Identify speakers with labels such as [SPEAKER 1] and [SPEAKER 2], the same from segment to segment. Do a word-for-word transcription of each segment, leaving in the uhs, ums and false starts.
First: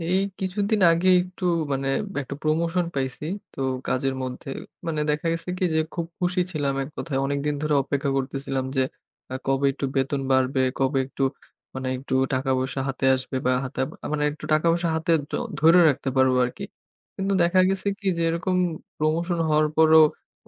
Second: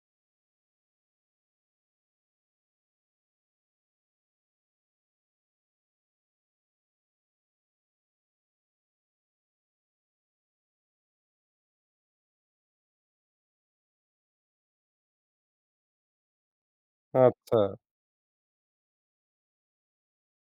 [SPEAKER 1] এই কিছুদিন আগে একটু মানে একটা প্রমোশন পাইছি। তো কাজের মধ্যে, মানে দেখা গেছে কি? যে খুব খুশি ছিলাম এক কথায়। অনেকদিন ধরে অপেক্ষা করতেছিলাম। যে, আ কবে একটু বেতন বাড়বে? কবে একটু মানে একটু টাকা পয়সা হাতে আসবে? বা হাতেব আ মানে একটু টাকা পয়সা হাতে তো ধরে রাখতে পারবো আরকি। কিন্তু
[SPEAKER 2] আচ্ছা।
[SPEAKER 1] দেখা গেছে কি? যে, এরকম প্রমোশন হওয়ার পরও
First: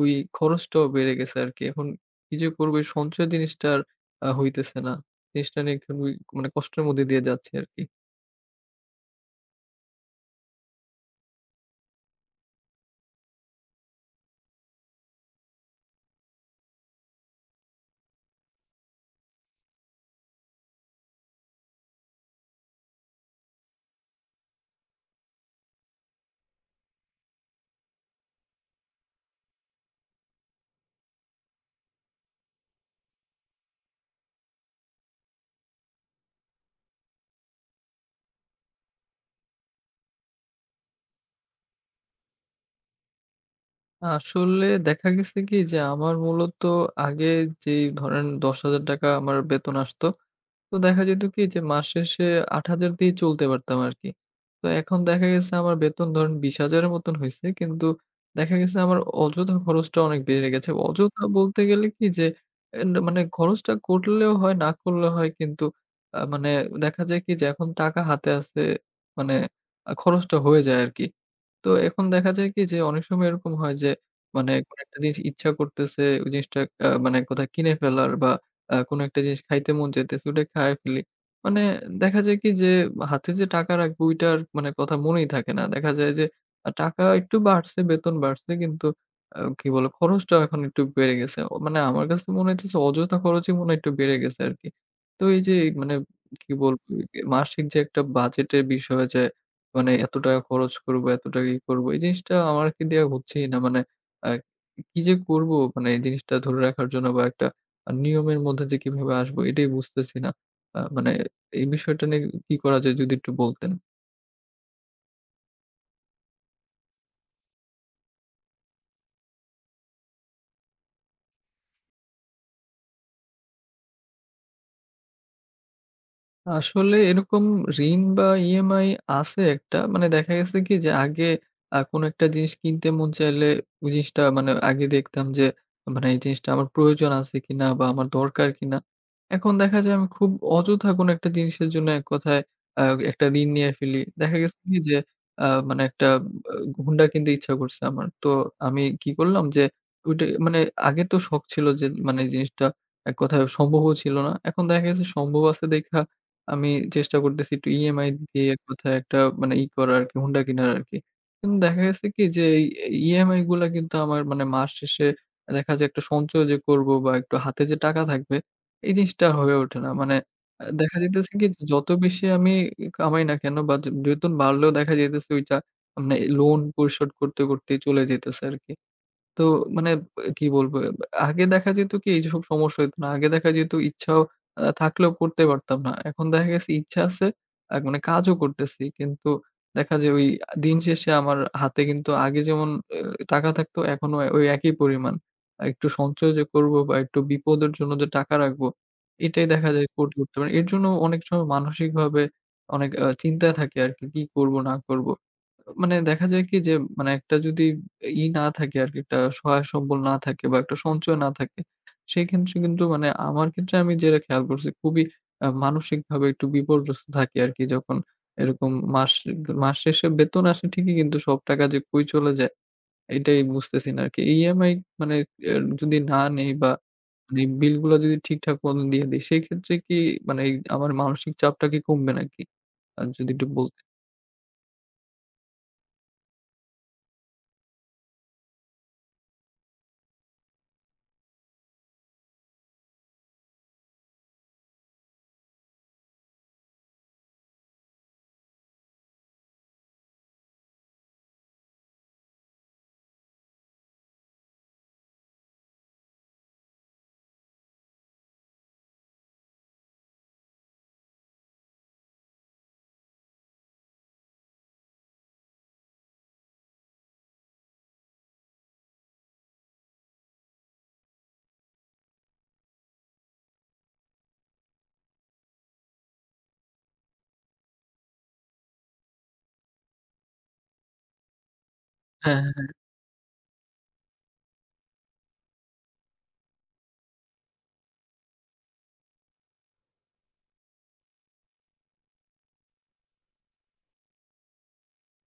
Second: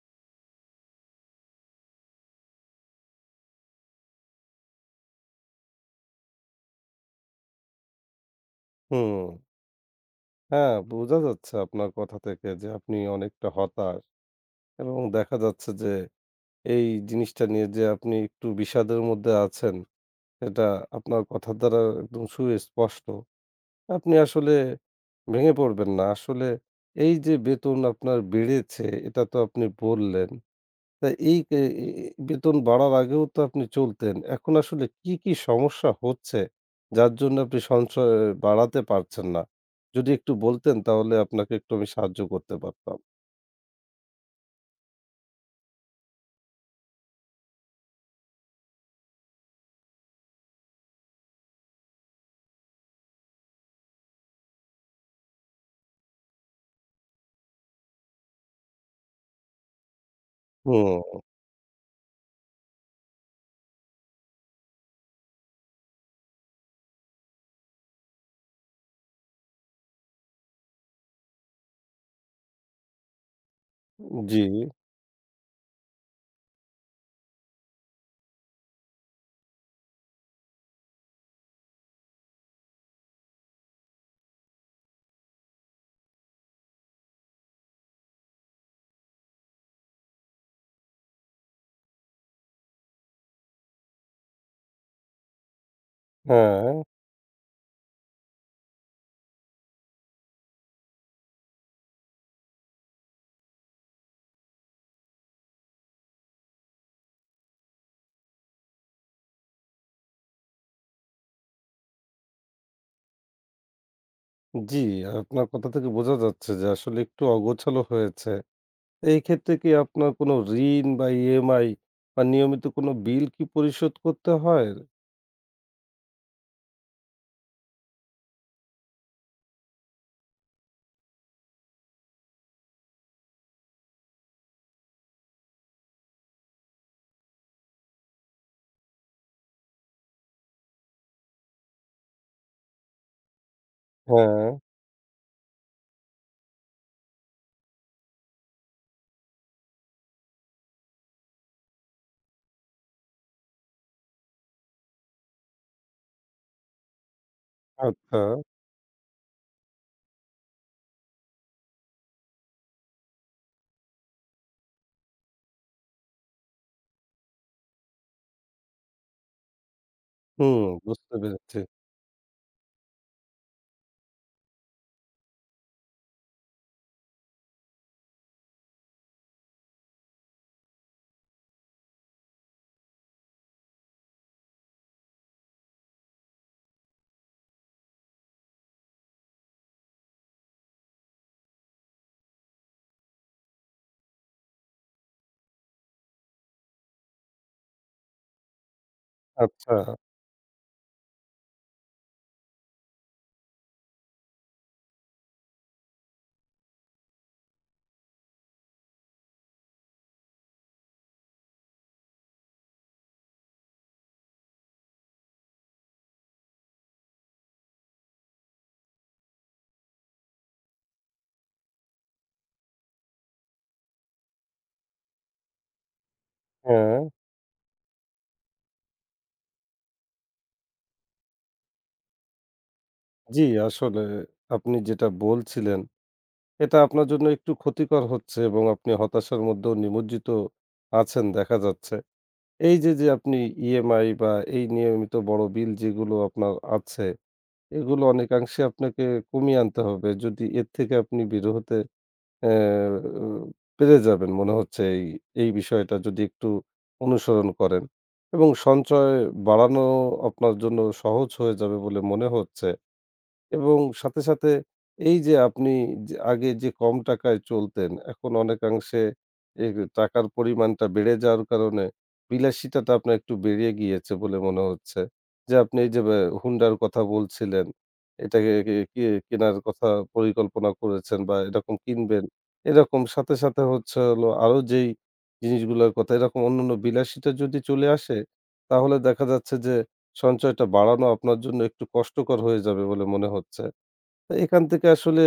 [SPEAKER 1] ওই খরচটাও বেড়ে গেছে আরকি। এখন কি যে করব? এই সঞ্চয় জিনিসটা আর আ হইতেছে না। জিনিসটা নিয়ে খুবই মানে কষ্টের মধ্যে দিয়ে যাচ্ছি আরকি।
[SPEAKER 2] হুম। হ্যাঁ, বোঝা যাচ্ছে আপনার কথা থেকে। যে, আপনি অনেকটা হতাশ এবং দেখা যাচ্ছে যে এই জিনিসটা নিয়ে যে আপনি একটু বিষাদের মধ্যে আছেন এটা আপনার কথার দ্বারা একদম সুস্পষ্ট। আপনি আসলে ভেঙে পড়বেন না। আসলে এই যে বেতন আপনার বেড়েছে, এটা তো আপনি বললেন। তা এই এ্যা বেতন বাড়ার আগেও তো আপনি চলতেন। এখন আসলে কী, কী সমস্যা হচ্ছে? যার জন্য আপনি সঞ্চয় বাড়াতে পারছেন না। যদি একটু বলতেন তাহলে আপনাকে একটু আমি সাহায্য করতে পারতাম।
[SPEAKER 1] আসলে দেখা গেছে কি? যে আমার মূলত আগে যেই ধরেন দশ হাজার টাকা আমার বেতন আসত, তো দেখা যেত কি? যে মাস শেষে আট হাজার দিয়েই চলতে পারতাম আরকি। তো এখন দেখা গেছে আমার বেতন ধরেন বিশ হাজার এর মতন হইছে। কিন্তু দেখা গেছে আমার অযথা খরচটা অনেক বেড়ে গেছে।
[SPEAKER 2] হুম।
[SPEAKER 1] অযথা বলতে গেলে কি যে এ মানে খরচটা করলেও হয় না করলেও হয় কিন্তু আ মানে দেখা যায় কি যে এখন টাকা হাতে আছে মানে খরচটা হয়ে যায় আরকি। তো এখন দেখা যায় কি যে অনেক সময় এরকম হয় যে
[SPEAKER 2] উ জি।
[SPEAKER 1] মানে কোন একটা জিনিস ইচ্ছা করতেছে ওই জিনিসটা আ মানে কোথায় কিনে ফেলার বা আ কোন একটা জিনিস খাইতে মন চাইতেছে ওইটা খায় ফেলি। মানে দেখা যায় কি যে হাতে যে টাকা রাখবো ওইটার মানে কথা মনেই থাকে না। দেখা যায় যে টাকা একটু বাড়ছে, বেতন বাড়ছে কিন্তু আ কি বলে খরচটাও এখন একটু বেড়ে গেছে। মানে আমার কাছে মনে হয়তেছে যে অযথা খরচই মনে হয় একটু বেড়ে গেছে আরকি। তো এই যে মানে কি বলবো
[SPEAKER 2] ও!
[SPEAKER 1] মাসিক যে একটা বাজেটের বিষয় যে মানে এত টাকা খরচ করব, এত টাকা ই করব এই জিনিসটা আমাকে দেওয়া হচ্ছেই না। মানে আ কি যে করব মানে এই জিনিসটা ধরে রাখার জন্য বা একটা আ নিয়মের মধ্যে যে কিভাবে আসবো এটাই বুঝতেছি না। আ মানে এই বিষয়টা নিয়ে কি করা যায়? যদি একটু বলতেন।
[SPEAKER 2] জি, আপনার কথা থেকে বোঝা যাচ্ছে যে আসলে একটু অগোছালো হয়েছে। এই ক্ষেত্রে কি আপনার কোনো ঋণ বা EMI বা নিয়মিত কোন বিল কি পরিশোধ করতে হয়?
[SPEAKER 1] আসলে এরকম ঋণ বা EMI আছে একটা মানে দেখা গেছে কি যে আগে আ কোন একটা জিনিস কিনতে মন চাইলে ওই জিনিসটা মানে আগে দেখতাম যে মানে এই জিনিসটা আমার প্রয়োজন আছে কিনা বা আমার দরকার কিনা। এখন দেখা যায় আমি খুব অযথা কোন একটা জিনিসের জন্য এক কথায় আ একটা ঋণ নিয়ে ফেলি। দেখা গেছে
[SPEAKER 2] হ্যাঁ।
[SPEAKER 1] কি যে আ মানে একটা হুন্ডা কিনতে ইচ্ছা করছে আমার। তো আমি কি করলাম যে ওইটা মানে আগে তো শখ ছিল যে মানে জিনিসটা এক কথায় সম্ভবও ছিল না। এখন দেখা গেছে সম্ভব আছে দেইখা আমি চেষ্টা করতেছি একটু EMI
[SPEAKER 2] আচ্ছা।
[SPEAKER 1] দিয়ে এক কথায় একটা মানে ই করা আরকি হুন্ডা কিনার আরকি। কিন্তু দেখা গেছে কি যে EMI গুলা কিন্তু আমার মানে মাস শেষে দেখা যায় একটা সঞ্চয় যে করব বা একটু হাতে যে টাকা থাকবে এই জিনিসটা আর হয়ে ওঠে না। মানে
[SPEAKER 2] হুম,
[SPEAKER 1] আ দেখা
[SPEAKER 2] বুঝতে
[SPEAKER 1] যাইতেছে কি
[SPEAKER 2] পেরেছি।
[SPEAKER 1] যত বেশি আমি কামাই না কেন বা বেতন বাড়লেও দেখা যাইতেছে ওইটা মানে লোন পরিশোধ করতে, করতেই চলে যাইতেছে আরকি। তো মানে কি বলব আগে দেখা যেত কি এই যেসব সমস্যা হইত না। আগে দেখা যেত ইচ্ছা আ থাকলেও করতে পারতাম না। এখন দেখা গেছে ইচ্ছা আছে আ মানে কাজও করতেছি কিন্তু দেখা যাবে দিন শেষে আমার হাতে কিন্তু আগে যেমন আ টাকা থাকতো এখনো ওই একই পরিমাণ। আর একটু সঞ্চয় যে করব বা একটু বিপদের জন্য যে টাকা রাখবো এটাই দেখা যায়
[SPEAKER 2] আচ্ছা।
[SPEAKER 1] কোর্ট করতে পারি এর জন্য অনেক সময় মানসিকভাবে অনেক আ চিন্তায় থাকে আরকি কি করব না করব? মানে দেখা যায় কি যে মানে একটা যদি ই না থাকে আরকি একটা সহায় সম্বল না থাকে বা একটা সঞ্চয় না থাকে সেক্ষেত্রে কিন্তু মানে আমার ক্ষেত্রে আমি যেটা খেয়াল করছি খুবই আ মানসিকভাবে একটু বিপর্যস্ত থাকি আরকি যখন এরকম মাস মাস শেষে বেতন আসে ঠিকই কিন্তু সব টাকা যে কই চলে যায়। এটাই বুঝতেছি না আরকি। EMI মানে এ যদি না নেই বা
[SPEAKER 2] হ্যাঁ।
[SPEAKER 1] মানে বিল গুলা যদি ঠিকঠাক মতন দিয়ে দেই সেইক্ষেত্রে কি মানে আমার মানসিক চাপটা কি কমবে নাকি? আ যদি
[SPEAKER 2] জি,
[SPEAKER 1] একটু বলতে
[SPEAKER 2] আসলে আপনি যেটা বলছিলেন এটা আপনার জন্য একটু ক্ষতিকর হচ্ছে এবং আপনি হতাশার মধ্যেও নিমজ্জিত আছেন দেখা যাচ্ছে। এই যে যে আপনি EMI বা এই নিয়মিত বড়ো বিল যেগুলো আপনার আছে এগুলো অনেকাংশে আপনাকে কমিয়ে আনতে হবে যদি এর থেকে আপনি বের হতে আ পেরে যাবেন মনে হচ্ছে এই এই বিষয়টা যদি একটু অনুসরণ করেন এবং সঞ্চয় বাড়ানো আপনার জন্য সহজ হয়ে যাবে বলে মনে হচ্ছে এবং সাথে, সাথে এই যে আপনি যে আগে যে কম টাকায় চলতেন এখন অনেকাংশে এই টাকার পরিমাণটা বেড়ে যাওয়ার কারণে বিলাসিতাটা তো আপনার একটু বেড়ে গিয়েছে বলে মনে হচ্ছে যে আপনি এই যে হুন্ডার কথা বলছিলেন। এটাকে কে কেনার কথা পরিকল্পনা করেছেন বা এরকম কিনবেন।
[SPEAKER 1] হ্যাঁ, হ্যাঁ।
[SPEAKER 2] এরকম সাথে, সাথে হচ্ছে হলো আরো যেই জিনিসগুলোর কথা এরকম অন্যান্য বিলাসিটা যদি চলে আসে তাহলে দেখা যাচ্ছে যে সঞ্চয়টা বাড়ানো আপনার জন্য একটু কষ্টকর হয়ে যাবে বলে মনে হচ্ছে। এখান থেকে আসলে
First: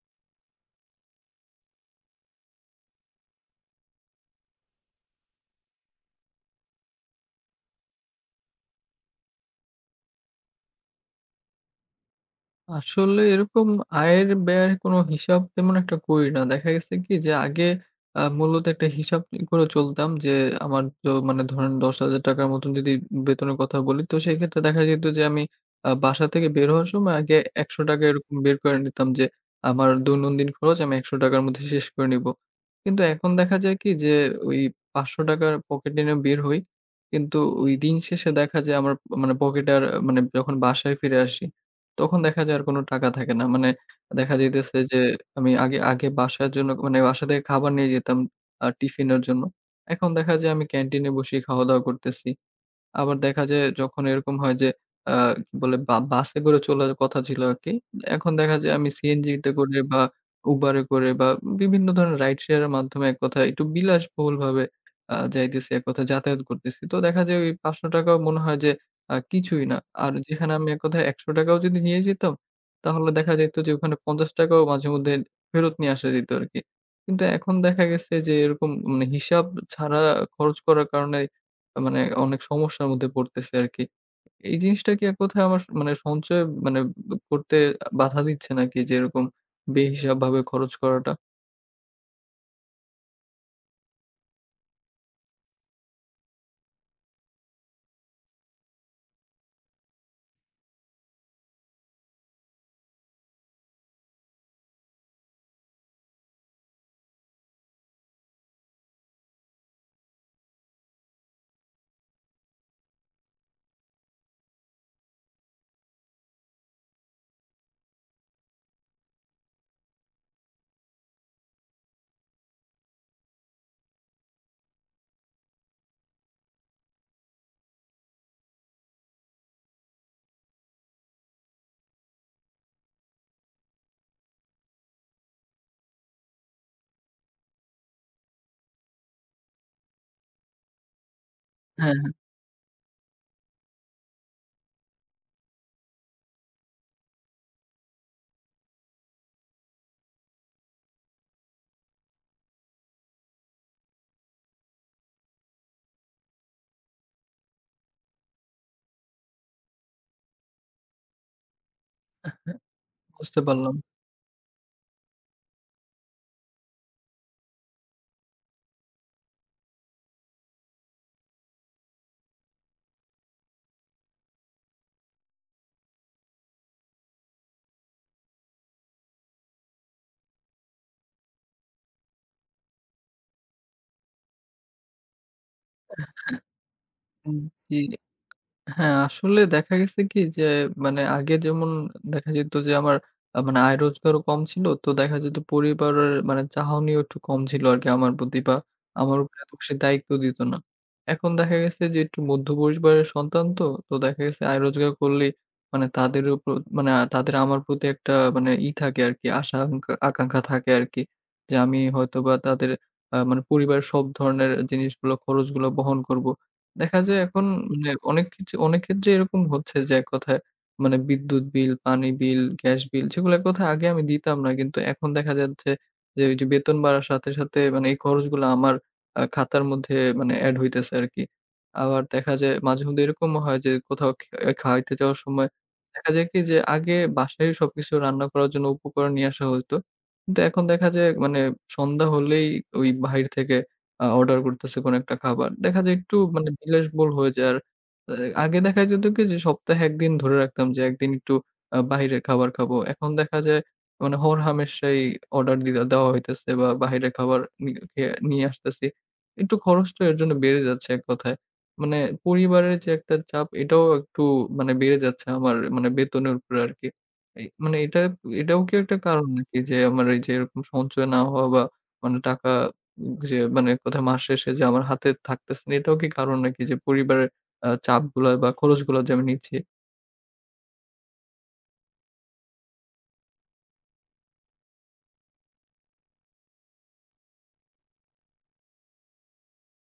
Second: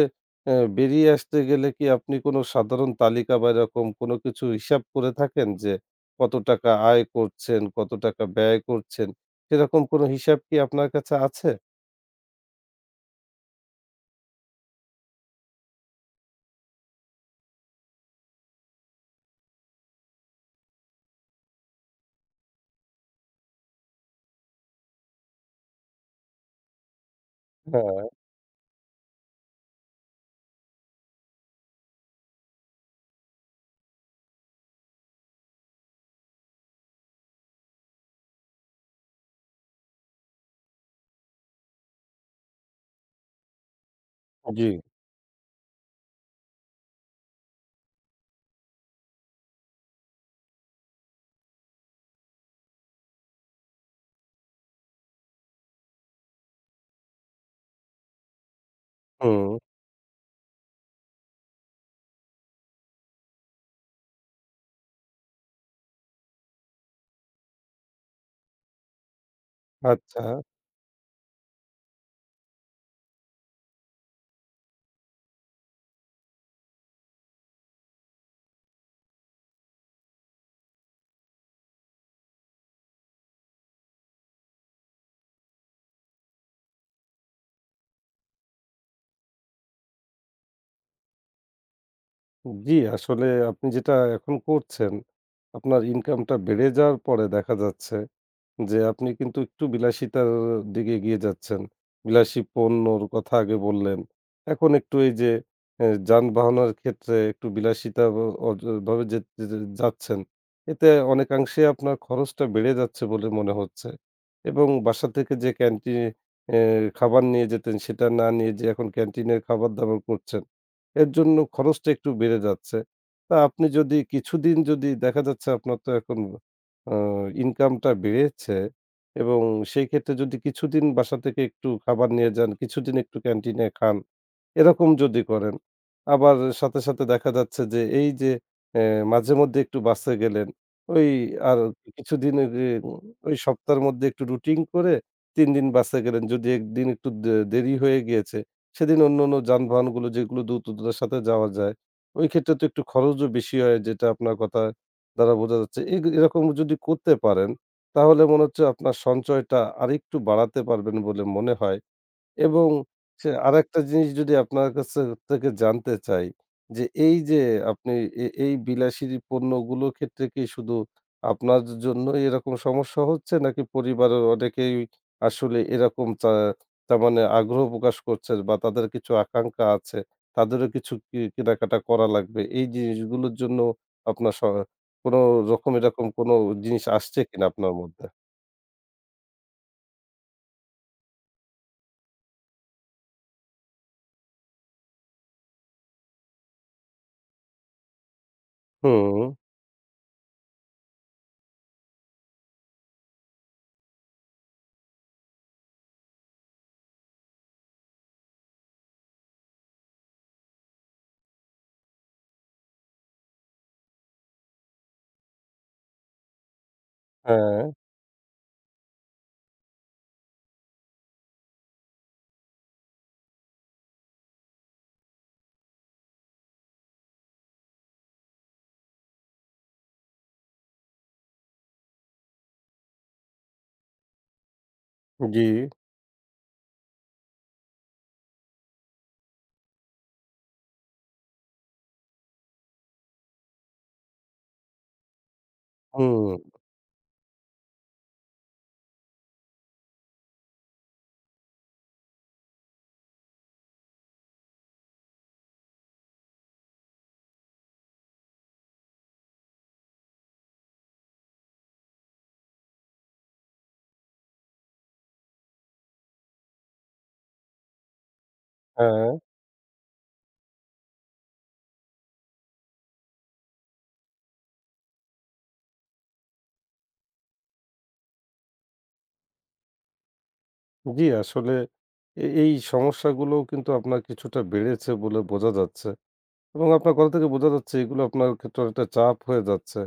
[SPEAKER 2] আ বেরিয়ে আসতে গেলে কি আপনি কোন সাধারণ তালিকা বা এরকম কোন কিছু হিসাব করে থাকেন যে কত টাকা আয় করছেন, কত টাকা ব্যয় করছেন সেরকম কোন হিসাব কি আপনার কাছে আছে?
[SPEAKER 1] আসলে এরকম আয়ের, ব্যয়ের কোন হিসাব তেমন একটা করি না। দেখা গেছে কি? যে, আগে এ্যাঁ মূলত একটা হিসাব ই করে চলতাম যে, আমার তো মানে ধরেন দশ হাজার টাকা র মতো যদি বেতনের কথা বলি, তো সেক্ষেত্রে দেখা যেত যে আমি এ্যাঁ বাসা থেকে বের হওয়ার সময় আগে একশ টাকা
[SPEAKER 2] হ্যাঁ।
[SPEAKER 1] এরকম বের করে নিতাম যে, আমার দৈনন্দিন খরচ আমি একশ টাকা র মধ্যে শেষ করে নিবো। কিন্তু এখন দেখা যায় কি? যে, ওই পাঁচশ টাকা র পকেটে নিয়ে বের হই। কিন্তু ওই দিন শেষে দেখা যায়, আমার মানে পকেট আর মানে, যখন বাসায় ফিরে আসি, তখন দেখা যায় আর কোন টাকা থাকে না। মানে দেখা
[SPEAKER 2] আ জ্বী।
[SPEAKER 1] যাইতেছে যে আমি আগে আগে বাসার জন্য মানে বাসা থেকে, খাবার নিয়ে যেতাম এ্যাঁ টিফিনের জন্য। এখন দেখা যায় আমি ক্যান্টিনে বসেই খাওয়া দাওয়া করতেছি। আবার দেখা যায় যখন এরকম হয় যে, এ্যাঁ বলে বা বাসে করে চলার কথা ছিল আরকি। এখন দেখা যায় আমি সিএনজিতে
[SPEAKER 2] হুম।
[SPEAKER 1] করে বা Uber এ করে বা বিভিন্ন ধরনের রাইড শেয়ার এর মাধ্যমে, এক কথায় একটু বিলাসবহুলভাবে এ্যাঁ যাইতেছি, এক কথা যাতায়াত করতেছি। তো দেখা যায় ওই পাঁচশ টাকা ও মনে হয় যে, এ্যাঁ কিছুই না। আর
[SPEAKER 2] আচ্ছা।
[SPEAKER 1] যেখানে আমি এক কথায় একশ টাকা ও যদি নিয়ে যেতাম। তাহলে দেখা যাইত যে, ওখানে পঞ্চাশ টাকা ও মাঝেমধ্যে ফেরত নিয়ে আসা যেত আরকি। কিন্তু এখন দেখা গেছে যে, এরকম মানে হিসাব ছাড়া খরচ করার কারণে, মানে অনেক সমস্যার মধ্যে পড়তেছি আরকি। এই জিনিসটা কি কোথায় আমার মানে সঞ্চয় মানে করতে বাধা দিচ্ছে নাকি যে, এরকম বেহিসাব ভাবে খরচ করাটা?
[SPEAKER 2] উম জী, আসলে আপনি যেটা এখন করছেন আপনার ইনকামটা বেড়ে যাওয়ার পরে দেখা যাচ্ছে যে আপনি কিন্তু একটু বিলাসিতার দিকে এগিয়ে যাচ্ছেন। বিলাসী পণ্যর কথা আগে বললেন। এখন একটু এই যে এ যানবাহনের ক্ষেত্রে একটু বিলাসিতা অ ভ ভাবে য যাচ্ছেন। এতে অনেকাংশে আপনার খরচটা বেড়ে যাচ্ছে বলে মনে হচ্ছে। এবং বাসা থেকে যে ক্যান্টিনে এ খাবার নিয়ে যেতেন সেটা না নিয়ে যে এখন ক্যান্টিনের খাবার দাবার করছেন। এর জন্য খরচটা একটু বেড়ে যাচ্ছে। তা আপনি যদি কিছুদিন যদি দেখা যাচ্ছে আপনার তো এখন আ ইনকাম টা বেড়েছে এবং সেই ক্ষেত্রে যদি কিছুদিন বাসা থেকে একটু খাবার নিয়ে যান, কিছুদিন একটু ক্যান্টিনে খান, এরকম যদি করেন। আবার সাথে, সাথে দেখা যাচ্ছে যে এই যে এ মাঝে-মধ্যে একটু বাসে গেলেন, ওই আর
[SPEAKER 1] হ্যাঁ, হ্যাঁ।
[SPEAKER 2] কিছুদিন এর ওই সপ্তাহের মধ্যে একটু রুটিন করে তিন দিন বাসে গেলেন। যদি একদিন একটু দে দেরি হয়ে গিয়েছে সেদিন অন্যান্য যানবাহনগুলো যেগুলো দ্রুততার সাথে যাওয়া যায় ঐ ক্ষেত্রে তো একটু খরচও বেশি হয়। যেটা আপনার কথা দ্বারা বোঝা যাচ্ছে। এই এরকম যদি করতে পারেন তাহলে মনে হচ্ছে আপনার সঞ্চয়টা আরেকটু বাড়াতে পারবেন বলে মনে হয়। এবং সে
[SPEAKER 1] বুঝতে পারলাম।
[SPEAKER 2] আরেকটা জিনিস যদি আপনার কাছ থেকে জানতে চাই যে এই যে আপনি এ এই বিলাসী পণ্যগুলোর ক্ষেত্রে কি শুধু আপনার জন্য এরকম সমস্যা হচ্ছে নাকি পরিবারের অনেকেই আসলে এরকম চা তারমানে আগ্রহ প্রকাশ করছে বা তাদের কিছু আকাঙ্খা আছে তাদেরও কিছু কি কিনাকাটা করা লাগবে। এই জিনিসগুলোর জন্য আপনার স কোন রকম এরকম কোনো জিনিস আসছে
[SPEAKER 1] উম
[SPEAKER 2] কিনা আপনার
[SPEAKER 1] জ্বি।
[SPEAKER 2] মধ্যে?
[SPEAKER 1] হ্যাঁ, আসলে দেখা গেছে কি? যে মানে আগে যেমন দেখা যেত যে আমার মানে আয় রোজগারও কম ছিল। তো দেখা যেত পরিবারের মানে চাহনিও একটু কম ছিল আরকি আমার প্রতি বা আমার
[SPEAKER 2] হু।
[SPEAKER 1] উপরে এত বেশি দায়িত্ব দিত না। এখন দেখা গেছে যে একটু মধ্য পরিবারের সন্তান তো। তো দেখা গেছে আয় রোজগার করলেই মানে তাদের উপর মানে তাদের আমার প্রতি একটা মানে ই থাকে আরকি। আশা আকাঙ্খা আকাঙ্খা থাকে আরকি। যে আমি হয়তো বা তাদের আ মানে পরিবারের সব ধরনের জিনিসগুলো খরচগুলো বহন করবো। দেখা যায় এখন,
[SPEAKER 2] হ্যাঁ।
[SPEAKER 1] হ্যাঁ অনেক কিচ অনেক ক্ষেত্রে এরকম হচ্ছে যে এক কথায় মানে বিদ্যুৎ বিল, পানি বিল, গ্যাস বিল সেগুলো এক কথায় আগে আমি দিতাম না কিন্তু এখন দেখা যাচ্ছে যে ঐযে বেতন বাড়ার সাথে, সাথে মানে এই খরচগুলো আমার আ খাতার মধ্যে মানে এড হইতেছে আরকি। আবার দেখা যায় মাঝে-মধ্যে এরকমও হয় যে কোথাও খ খাওয়াইতে যাওয়ার
[SPEAKER 2] জি।
[SPEAKER 1] সময় দেখা যায় কি যে আগে বাসায় সবকিছু রান্না করার জন্য উপকরণ নিয়ে আসা হইত। কিন্তু এখন দেখা যায় মানে সন্ধ্যা হলেই ঐ বাহির থেকে আ অর্ডার করতেছে কোন একটা খাবার। দেখা যায় একটু
[SPEAKER 2] হুম।
[SPEAKER 1] মানে বিলাস বহুল হয়ে যায়। আর আগে দেখা যেত কি যে সপ্তাহে এক দিন ধরে রাখতাম যে এক দিন একটু আ বাহিরের খাবার খাবো। এখন দেখা যায় মানে হরহামেশাই অর্ডার দি দেওয়া হইতেছে বা বাহিরের খাবার নি এ নিয়ে আসতেছি। একটু খরচটা এর জন্য বেড়ে যাচ্ছে এক কথায়। মানে পরিবারের যে একটা চাপ এটাও একটু মানে বেড়ে যাচ্ছে আমার মানে বেতনের উপরে আরকি। এ মানে এটা এটাও কি একটা
[SPEAKER 2] হ্যাঁ।
[SPEAKER 1] কারণ নাকি যে আমার এই যে এরকম সঞ্চয় না হওয়া বা মানে টাকা যে মানে কোথায় মাস শেষে যে আমার হাতে থাকতেছে না এটাও কি কারণ নাকি যে পরিবারের আ চাপগুলা বা খরচগুলা যে আমি নিচ্ছি।
[SPEAKER 2] জি, আসলে এ এই সমস্যাগুলোও কিন্তু আপনার কিছুটা বেড়েছে বলে বোঝা যাচ্ছে এবং আপনার কথা থেকে বোঝা যাচ্ছে এগুলো আপনার ক্ষেত্রও একটা চাপ হয়ে যাচ্ছে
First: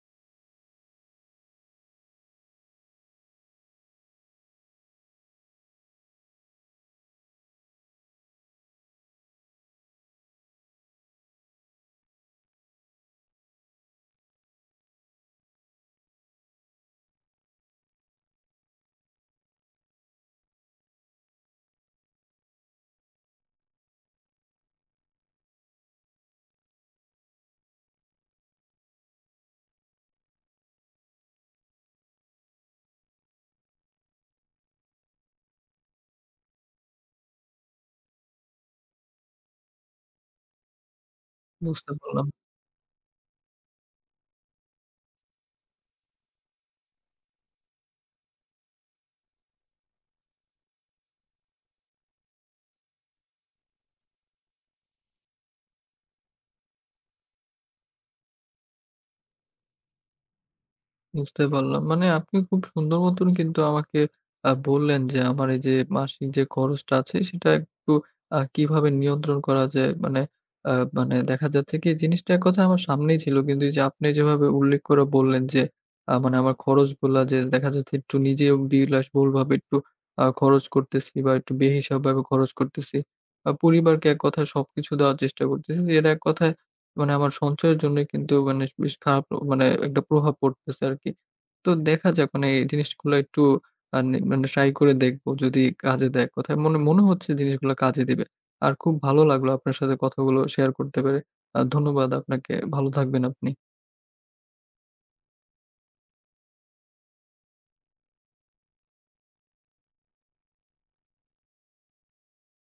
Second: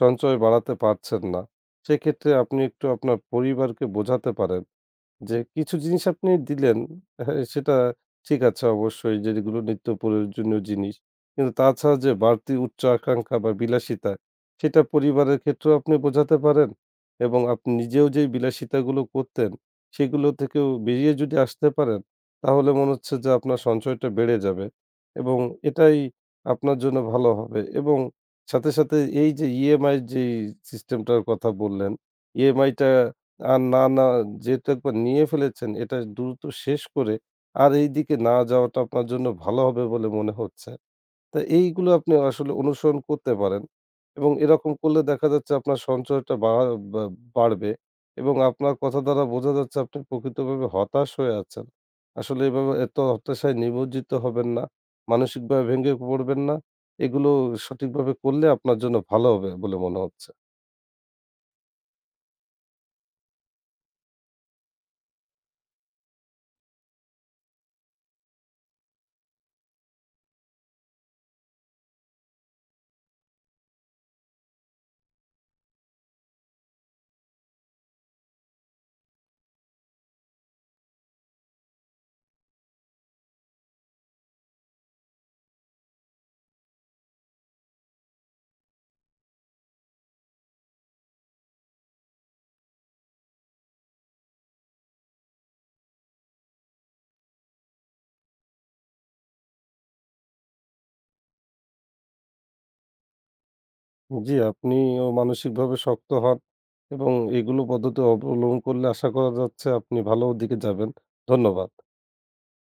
[SPEAKER 2] সঞ্চয় বাড়াতে পারছেন না। সেক্ষেত্রে আপনি একটু আপনার পরিবারকে বোঝাতে পারেন, যে কিছু জিনিস আপনি দিলেন হ্যাঁ, সেটা ঠিক আছে অবশ্যই যে যেগুলো নিত্য প্রয়োজনীয় জিনিস কিন্তু তাছাড়া যে বাড়তি উচ্চ আকাঙ্ক্ষা বা বিলাসিতা সেটা পরিবারের ক্ষেত্রেও আপনি বোঝাতে পারেন। এবং আপনি নিজেও যেই বিলাসিতাগুলো করতেন সেগুলো থেকেও বেরিয়ে যদি আসতে পারেন, তাহলে মনে হচ্ছে যে আপনার সঞ্চয়টা বেড়ে যাবে এবং এটাই আপনার জন্য ভালো হবে এবং সাথে, সাথে এই যে EMI যেই সিস্টেমটার কথা বললেন, EMI টা আর না, না যেহেতু একবার নিয়ে ফেলেছেন এটা দ্রুত শেষ করে আর এইদিকে না যাওয়াটা আপনার জন্য ভালো হবে বলে মনে হচ্ছে। তো এইগুলো
[SPEAKER 1] বুঝতে
[SPEAKER 2] আপনি
[SPEAKER 1] পারলাম।
[SPEAKER 2] আসলে অনুসরণ করতে পারেন। এবং এরকম করলে দেখা যাচ্ছে আপনার সঞ্চয়টা বা বা বাড়বে এবং আপনার কথা দ্বারা বোঝা যাচ্ছে আপনি প্রকৃতভাবে হতাশ হয়ে আছেন। আসলে এভাবে এত হতাশায় নিমজ্জিত হবেন না, মানসিকভাবে ভেঙে পড়বেন না। এগুলো সঠিকভাবে করলে আপনার জন্য ভালো হবে বলে মনে হচ্ছে।
[SPEAKER 1] বুঝতে পারলাম। মানে আপনি খুব সুন্দর মতন কিন্তু আমাকে অ্যা বললেন যে আমার এই যে মাসিক যে খরচটা আছে সেটা একটু আ কিভাবে নিয়ন্ত্রণ করা যায় মানে আ মানে দেখা যাচ্ছে কি জিনিসটা এক কথায় আমার সামনেই ছিল। কিন্তু এই যে আপনি যেভাবে উল্লেখ করে বললেন যে, আ মানে আমার খরচগুলা যে দেখা যাচ্ছে একটু নিজেও বিলাসবহুল ভাবে একটু আ খরচ করতেছি বা একটু বেহিসাব ভাবে খরচ করতেছি। আ পরিবারকে এক কথায় সবকিছু দেওয়ার চেষ্টা করতেছি। যেটা এক কথায় মানে আমার সঞ্চয়ের জন্যই কিন্তু মানে বেশ খারাপ মানে একটা প্রভাব পড়তেছে আরকি। তো দেখা যাক মানে এই জিনিসগুলা এটটু আ নি মানে ট্রাই করে দেখব যদি কাজে দেয় এক কথায়। মনে মনে হচ্ছে জিনিসগুলা কাজে দিবে। আর খুব ভালো লাগলো আপনার সাথে কথাগুলো শেয়ার করতে পেরে। আর ধন্যবাদ আপনাকে। ভালো থাকবেন আপনি।
[SPEAKER 2] উম জি। আপনিও মানসিকভাবে শক্ত হন এবং এগুলো পদ্ধতি অবলম করলে আশা করা যাচ্ছে আপনি ভালো দিকে যাবেন। ধন্যবাদ।